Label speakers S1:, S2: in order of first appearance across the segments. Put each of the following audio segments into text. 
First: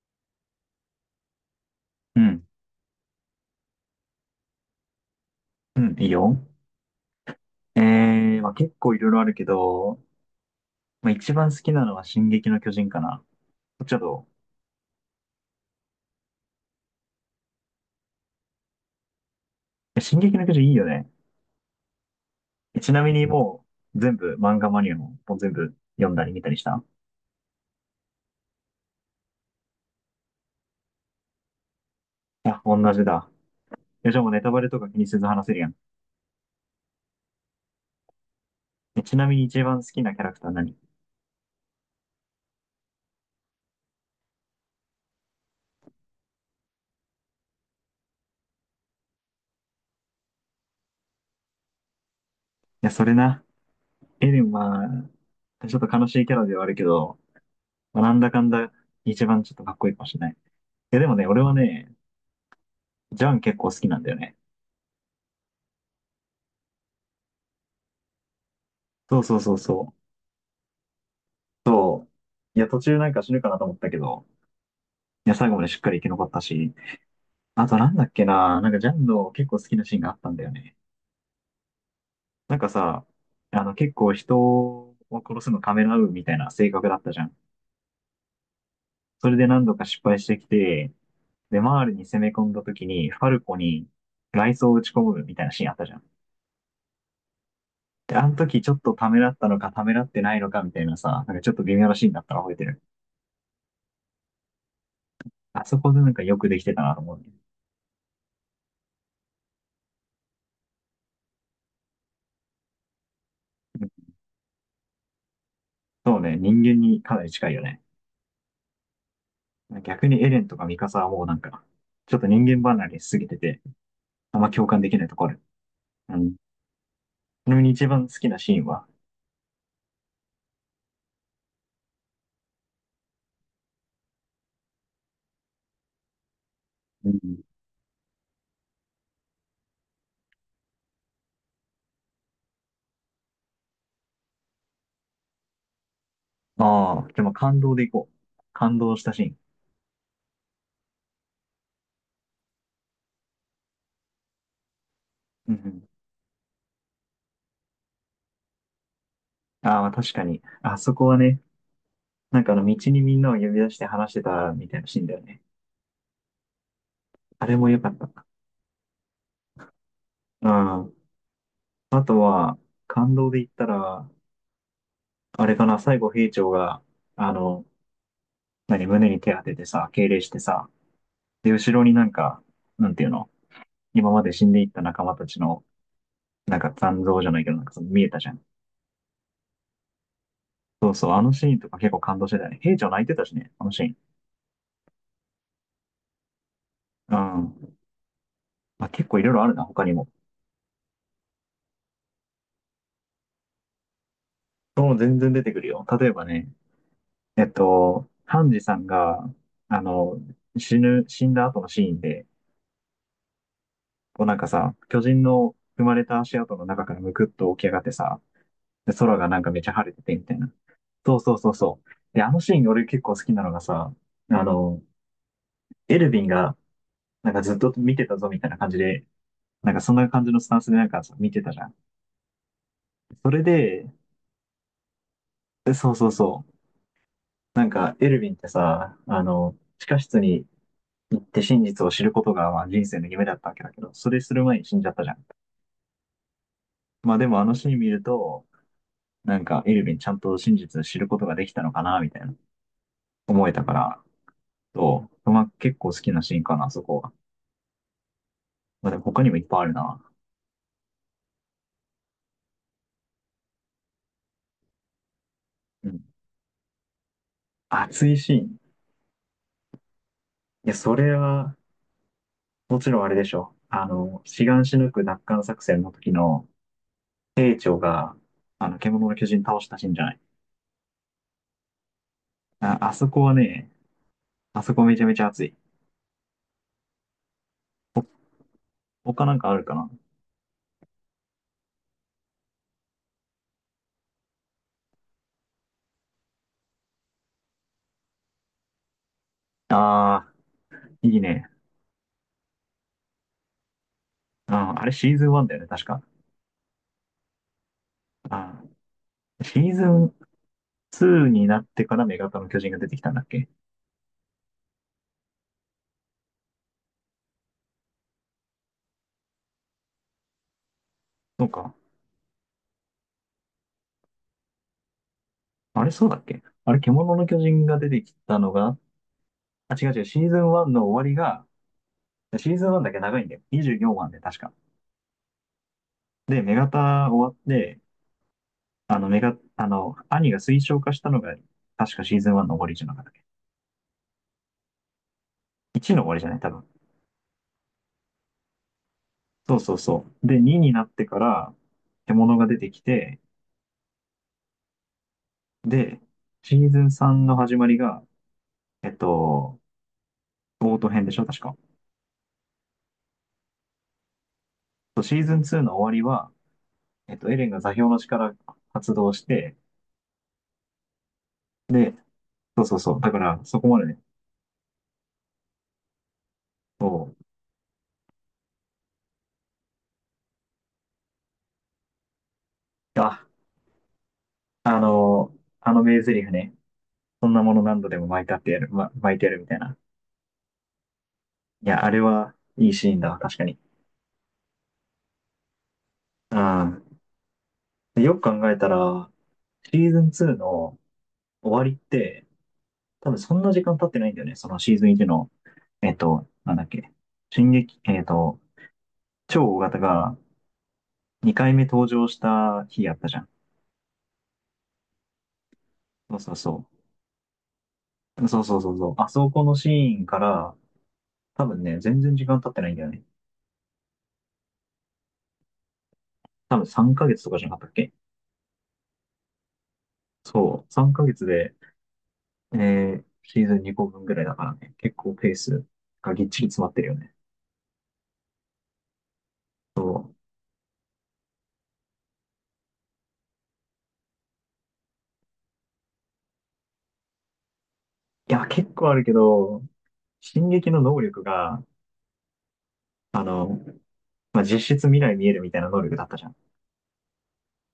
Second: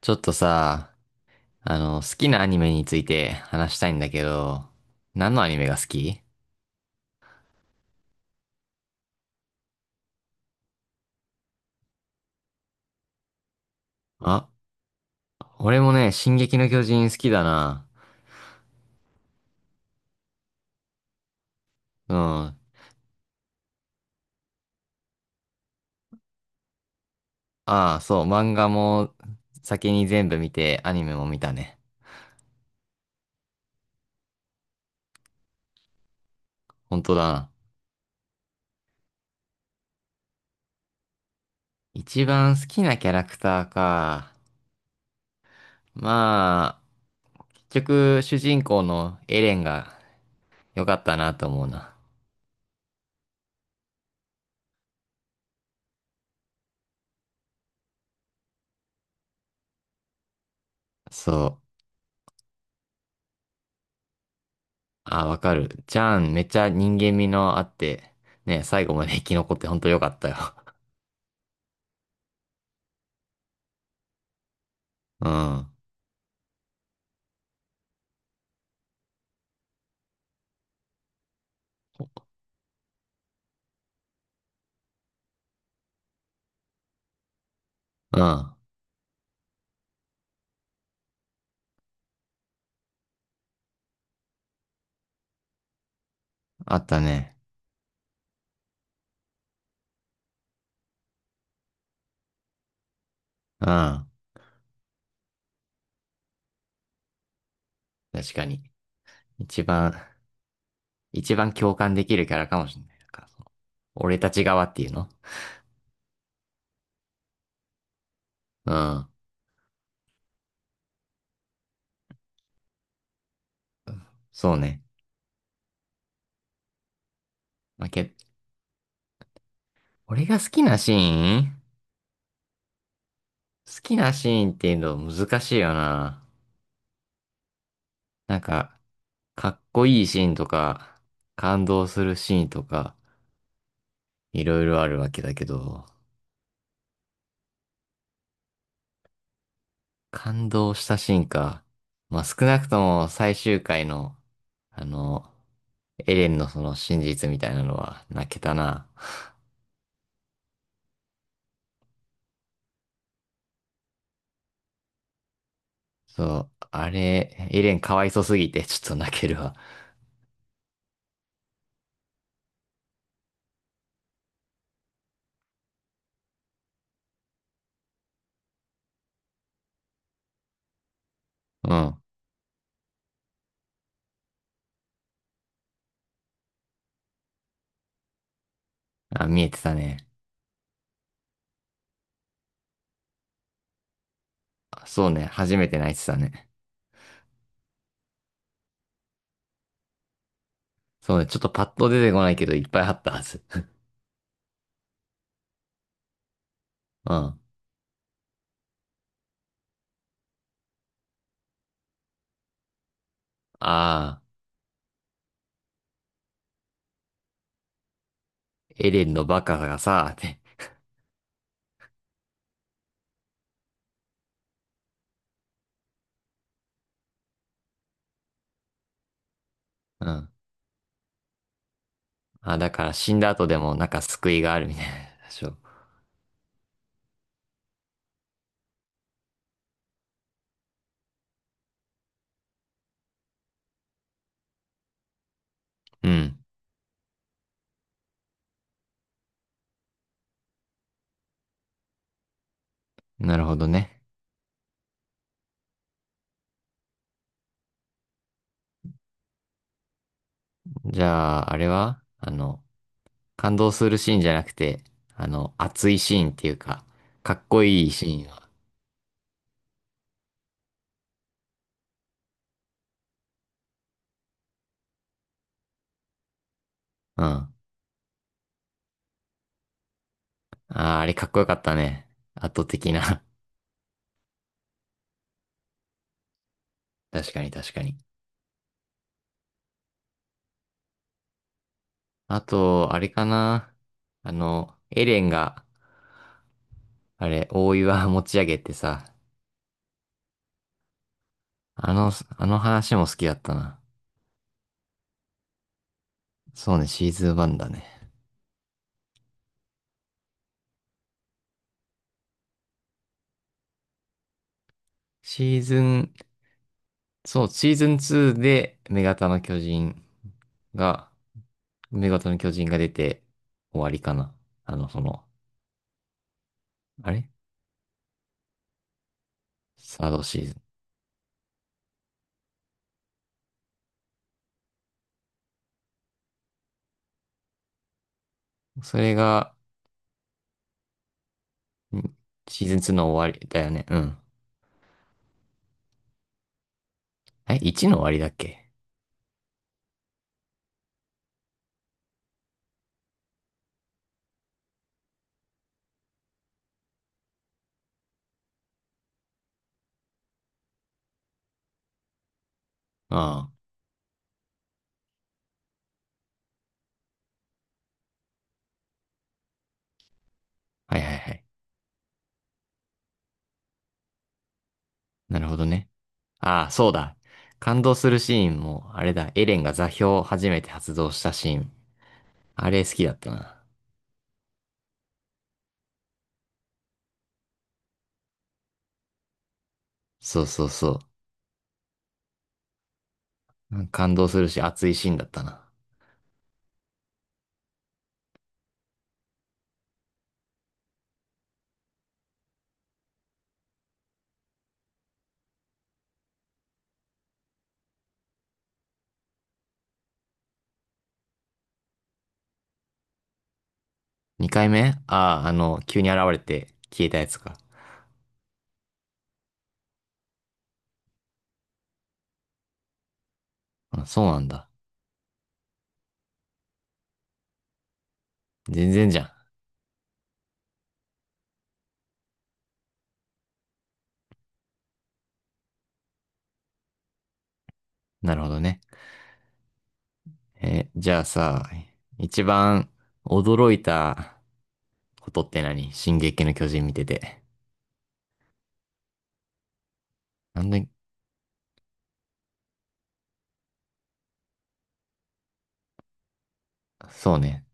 S1: ちょっとさ、好
S2: う
S1: きな
S2: ん。
S1: アニメについて話したいんだけど、何のアニメが
S2: う
S1: 好
S2: ん、いい
S1: き？
S2: よ。まあ、結構いろいろあるけど、まあ、一番好きなのは進撃の巨人かな。ちょっと、
S1: あ、俺もね、進撃の巨人好きだな。
S2: え進撃の巨人いいよね。
S1: うん。
S2: ちなみにもう、全部、漫画マニアも、もう全部読んだり見たりした？
S1: ああ、そう、漫画も先に全部見て、アニメも見たね。
S2: いや、同じだ。じゃあもうネタバレとか気にせず話せるやん。
S1: 本当だな。
S2: ちなみに一番好きなキャラクター何？い
S1: 一番好きなキャラクターか。まあ、結局、主人公のエレンが良かったなと思うな。
S2: や、それな。エレンは、ちょっと悲しいキャラではあるけど、まあ、なんだかんだ、一番ちょっとかっこいいかもしれない。いや、でもね、俺
S1: そ
S2: は
S1: う。
S2: ね、ジャン結構好きなんだよね。
S1: あ、わかる。ジャン、めっちゃ人間味のあって、ね、最後まで
S2: そ
S1: 生
S2: う
S1: き
S2: そうそ
S1: 残っ
S2: う
S1: て本
S2: そ
S1: 当良
S2: う。
S1: かったよ。
S2: いや、途中なんか死ぬかなと思ったけど、
S1: うん。
S2: いや、最後
S1: う
S2: まで
S1: ん。
S2: しっかり生き残ったし、あとなんだっけな、なんかジャンの結構好きなシーンがあったんだよね。なんかさ、あの結構人を殺すのためらうみたいな性格だったじゃん。
S1: あ
S2: それで何度か失敗してきて、で、マールに攻め込んだ時に、ファルコに雷装を打ち込むみたいなシーンあったじゃん。
S1: ったね。
S2: で、あの時ちょっとためらったのかためらってないのかみたいなさ、なんかちょっと微妙なシーンだったら覚えてる。
S1: うん。
S2: あそこでなんかよくできてたなと思うね。
S1: 確かに。一番、一番共感できるキャラかもしれない。なんかその俺たち側っていうの。
S2: そうね、人間にかなり近いよね。
S1: うん。
S2: 逆にエレンとかミカサはもうなんか、ちょっと人間離れしすぎてて、あんま
S1: そう
S2: 共感
S1: ね。
S2: できないところ。うん。ちなみに
S1: ま
S2: 一
S1: あ、
S2: 番好
S1: け、
S2: きなシーンは？
S1: 俺が好きなシーン、好きなシーンっていうの難しいよな。
S2: うん。
S1: なんか、かっこいいシーンとか、感動するシーンとか、いろいろあるわけだけど、
S2: ああ、でも感動でいこう。感動したシーン。
S1: 感動したシーンか。まあ、少なくとも最終回の、あの、
S2: うん
S1: エレンのその真実みたいなのは泣けたな。
S2: うん。ああ、確かに。あそこはね、なんかあの道にみんなを呼び出して話してたみたいなシーンだよね。
S1: そう、あれ、
S2: あれ
S1: エ
S2: も
S1: レン
S2: 良か
S1: か
S2: っ
S1: わいそ
S2: た。
S1: すぎてちょっと泣けるわ。
S2: うん。あとは、感動で言ったら、あれかな、最後兵長が、あの、胸に手当ててさ、敬礼してさ、で、後
S1: う
S2: ろに
S1: ん。
S2: なんか、なんていうの、今まで死んでいった仲間たちの、なんか残像じゃないけど、なんかその見えたじゃん。
S1: あ、見えてたね。
S2: そうそう、あのシーンとか結構感動してたよね。兵長泣いてたしね、あのシーン。
S1: あ、そうね、初めて泣いてたね。
S2: うん。まあ、結構いろいろあるな、他にも。
S1: そうね、ちょっとパッと出てこないけどいっぱいあったはず。
S2: そう、全然出てくるよ。例えばね、
S1: うん。あ
S2: ハンジさんが、あの、死んだ後のシーンで、
S1: あ、
S2: こうなんかさ、巨人の踏まれた足跡の中からむくっと起き上がってさ、
S1: エ
S2: で
S1: レン
S2: 空
S1: の
S2: がなん
S1: バ
S2: か
S1: カ
S2: めちゃ
S1: が
S2: 晴れて
S1: さ、っ
S2: てみた
S1: て。
S2: いな。そうそうそうそう。で、あのシーン俺結構好きなのがさ、あの、エルヴィンがなんかずっと見てたぞみたいな感じで、なんかそんな
S1: う
S2: 感
S1: ん。
S2: じのスタンスでなんかさ見てたじゃん。
S1: あ、だから死んだ
S2: それ
S1: 後でもな
S2: で、
S1: んか救いがあるみたいな。そう。
S2: そうそうそう。なんかエルヴィンってさ、地下室に行って真実を知ることがまあ人生の夢だったわけだけど、それする前に死んじゃったじゃん。
S1: うん。
S2: まあでもあのシーン見ると、なんかエルヴィンちゃんと真実を知ることができたのかな、みたいな
S1: なる
S2: 思え
S1: ほ
S2: た
S1: ど
S2: か
S1: ね。
S2: ら、と、まあ結構好きなシーンかな、そこは。まあでも他にもいっぱいあるな。
S1: じゃあ、あれは感動するシーンじゃなくて、
S2: う
S1: 熱い
S2: ん。
S1: シーンっていうか、かっこいいシ
S2: 熱い
S1: ーン
S2: シー
S1: を。
S2: ン。いや、それは、もちろんあれでしょ。シガンシヌク奪還作戦の時の、
S1: うん。あ
S2: 兵長が、獣の巨人倒したシーンじゃない。
S1: あ、あれかっこよかったね。圧倒
S2: あ、
S1: 的
S2: あそこ
S1: な。
S2: はね、あそこめちゃめちゃ熱い。
S1: 確かに確かに。
S2: 他なんかあるかな？
S1: あと、あれかな。エレンが、あれ、大岩持ち上げてさ、
S2: ああー、いいね。
S1: あの、あの話も好きだったな。
S2: うん、あれシーズン1だよね、確か。
S1: そうね、シーズン1だね。
S2: あシーズン2になってから女型の巨人が出てきたんだっけ？
S1: シーズン、そう、シーズン2で、女型の巨人が、
S2: そうか。
S1: 女型の巨人が出て終わりかな。あの、その、
S2: あれ、そうだっけ？あれ、
S1: あ
S2: 獣の
S1: れ
S2: 巨人が出てきたのが、あ、違う違
S1: サ
S2: う、
S1: ー
S2: シ
S1: ド
S2: ーズ
S1: シー
S2: ン
S1: ズ
S2: 1の終わりが、シーズン1だけ長いんだよ。24話で確か。で、女型終わって、
S1: ン。そ
S2: あの、
S1: れ
S2: メガ、
S1: が、
S2: あの、兄が推奨化したのが、確か
S1: ん、
S2: シーズン1の終
S1: シー
S2: わり
S1: ズン
S2: じゃ
S1: 2
S2: なかっ
S1: の
S2: たっけ
S1: 終わりだよね。うん。
S2: ?1 の終わりじゃない多分。
S1: え、1の終わりだっけ？
S2: そうそうそう。で、2になってから、獣が出てきて、で、シーズン3の始まりが、えっと、オート編でしょ確か。
S1: あ
S2: そう、シーズン2の終わりは、エレンが座標の力発動して、
S1: あ、はいはいはい。
S2: で、そうそうそう。だから、そこまでね。
S1: なるほどね。ああ、
S2: そ
S1: そうだ。
S2: う。
S1: 感動するシーンも、あれだ、エレンが座標を初めて発動したシーン。あれ好きだっ
S2: あ、
S1: たな。
S2: あの、あの名台詞ね。そんなもの何度でも巻いたってやる、巻いてやるみたいな。
S1: そうそうそう。
S2: いや、あれはいいシーンだわ、確かに。
S1: うん、感動するし、熱いシーンだったな。
S2: うん。よく考えたら、シーズン2の終わりって、多分そんな時間経ってないんだよね。そのシーズン1の、なんだっけ、進撃、えっと、超大型が2回目登場した日やったじゃん。
S1: 二回目、ああ、急に
S2: そ
S1: 現
S2: うそう
S1: れ
S2: そ
S1: て消えたやつか。
S2: う。そうそうそうそう。あそこのシーンから、多分ね、全然時間経ってないんだよね。
S1: あ、そうなんだ。
S2: 多分3ヶ月とかじゃなかったっけ？
S1: 全然じゃ
S2: そう。3ヶ月で、シーズン2個分ぐらいだからね。結構ペースがぎっちり詰まってるよね。
S1: ん。なるほどね。え、じゃあさ、一番驚いたことって何、進撃の巨人見てて。
S2: いや、結構あるけど、進
S1: なん
S2: 撃の
S1: で、
S2: 能力が、あの、まあ、実質未来見えるみたいな能力だったじゃん。い
S1: そうね。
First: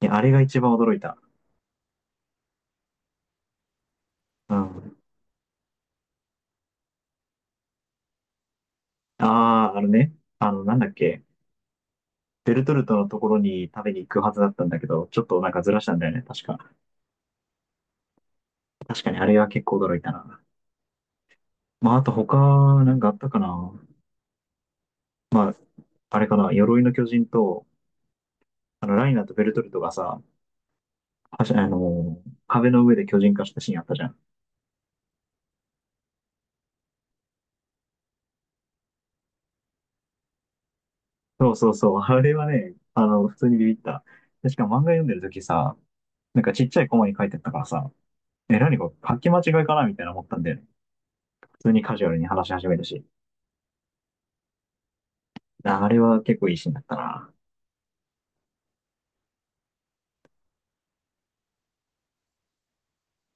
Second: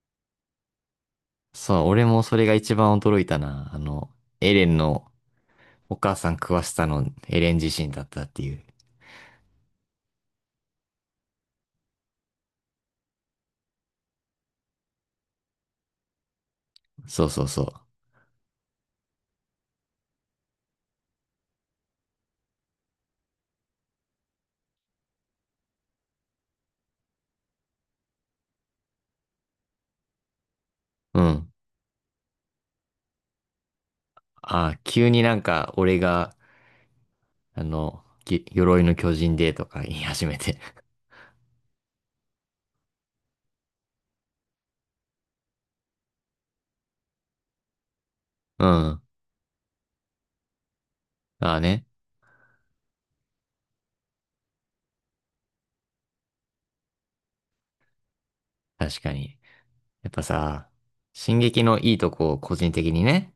S2: や、あれが一番驚いた。
S1: そう、俺もそれが一番驚いたな。エ
S2: う
S1: レン
S2: ん。
S1: のお母さん食わしたのエレン自身だったっていう。
S2: ああ、あのね、なんだっけ、ベルトルトのところに食べに行くはずだったんだけど、ちょっとなんかずらしたんだよね、確か。
S1: そうそうそ
S2: 確かにあれは結構驚いたな。まあ、あと他、なんかあったかな。あれかな、鎧の巨人と、ライナーとベルトルトがさ、
S1: う。う
S2: は
S1: ん。
S2: しあの、壁の上で巨人化したシーンあったじゃん。
S1: あ、急になんか俺が、鎧の巨人でとか言い始めて。
S2: そうそうそう。あれはね、普通にビビった。しかも漫画読んでる時さ、なんかちっちゃいコマに書いてあったからさ、
S1: う
S2: 何こ
S1: ん。
S2: れ書き間違いかなみたいな思ったんだよね。
S1: あ
S2: 普
S1: あ
S2: 通に
S1: ね。
S2: カジュアルに話し始めたし。ああれは結構いいシーンだったな。
S1: 確かに。やっぱさ、進撃のいいとこを個人的にね。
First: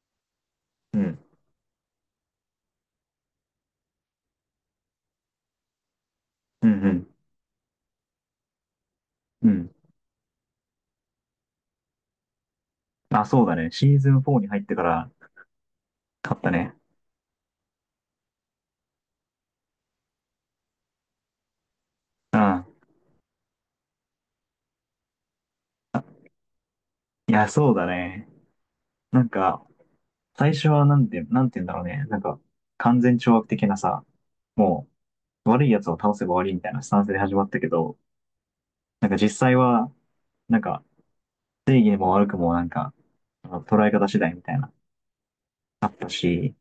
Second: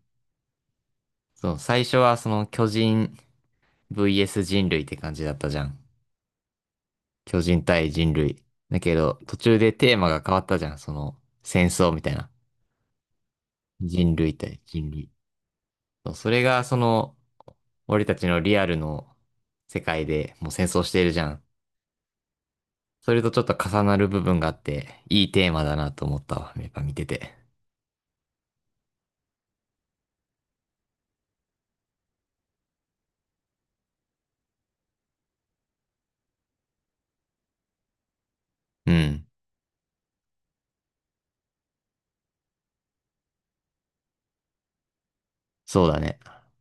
S2: うん。
S1: そう、最初はその巨人 VS 人類って感じだったじゃん。
S2: うん
S1: 巨人対人類。だけど、途
S2: うん。う
S1: 中
S2: ん。
S1: でテーマが変わったじゃん。その、戦争みたいな。
S2: あ、そうだね。シーズ
S1: 人
S2: ン
S1: 類
S2: 4に
S1: 対
S2: 入ってか
S1: 人類。
S2: ら
S1: そうそ
S2: 買っ
S1: れ
S2: た
S1: が
S2: ね。
S1: その、俺たちのリアルの世界でもう戦争しているじゃん。
S2: うん。
S1: それとちょっと重なる部分があって、いいテーマだなと思ったわ。やっぱ見て
S2: い
S1: て。
S2: や、そうだね。なんか、最初はなんて言うんだろうね。なんか、完全懲悪的なさ、もう、悪い奴を倒せば終わりみたいなスタンスで始まったけど、
S1: う
S2: なんか
S1: ん。
S2: 実際は、なんか正義も悪くもなんか、捉え方次第みたいな、
S1: そ
S2: あ
S1: う
S2: っ
S1: だ
S2: た
S1: ね。
S2: し、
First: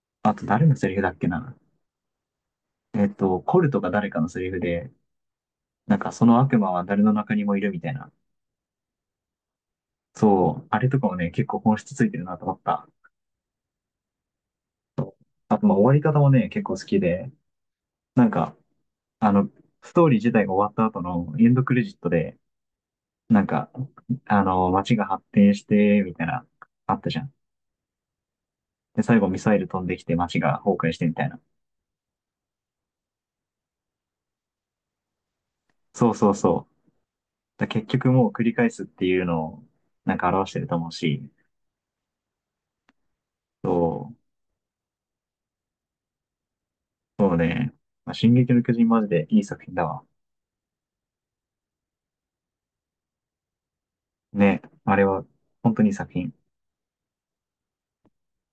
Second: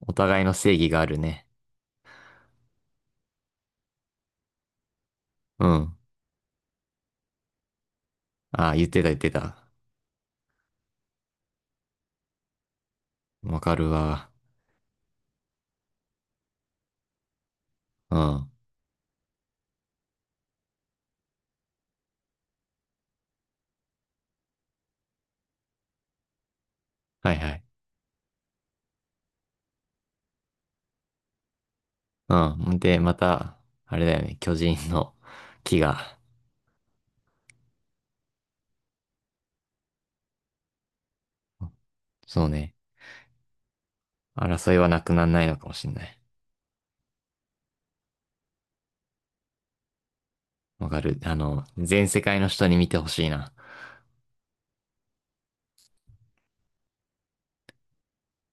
S1: お
S2: あ
S1: 互い
S2: と
S1: の
S2: 誰
S1: 正
S2: の
S1: 義
S2: セリフ
S1: があ
S2: だっ
S1: る
S2: け
S1: ね。
S2: な。コルとか誰かのセリフで、
S1: うん。
S2: なんかその悪魔は誰の中にもいるみたいな。
S1: ああ、言ってた言ってた。
S2: そう、あれとかもね、結構本質ついてるなと思った。
S1: わかるわ。
S2: あと、まあ終わり方もね、結構好きで、
S1: うん。
S2: なん
S1: は
S2: か、あの、ストーリー自体が終わった後のエンドクレジットで、なんか、街が発展して、みたいな、あったじゃ
S1: い
S2: ん。
S1: はい。
S2: で、最後ミサイル飛んできて街が崩壊してみたいな。
S1: うん。で、また、あれだよね。巨人の木
S2: そう
S1: が。
S2: そうそう。結局もう繰り返すっていうのを、なんか表してると思うし、
S1: そうね。
S2: そう、
S1: 争いはなくならないのかもしれない。
S2: そうね。まあ進撃の巨人マジでいい作品だわ。
S1: わかる。全世界の人に見てほしいな。
S2: ね、あれは、本当にいい作品。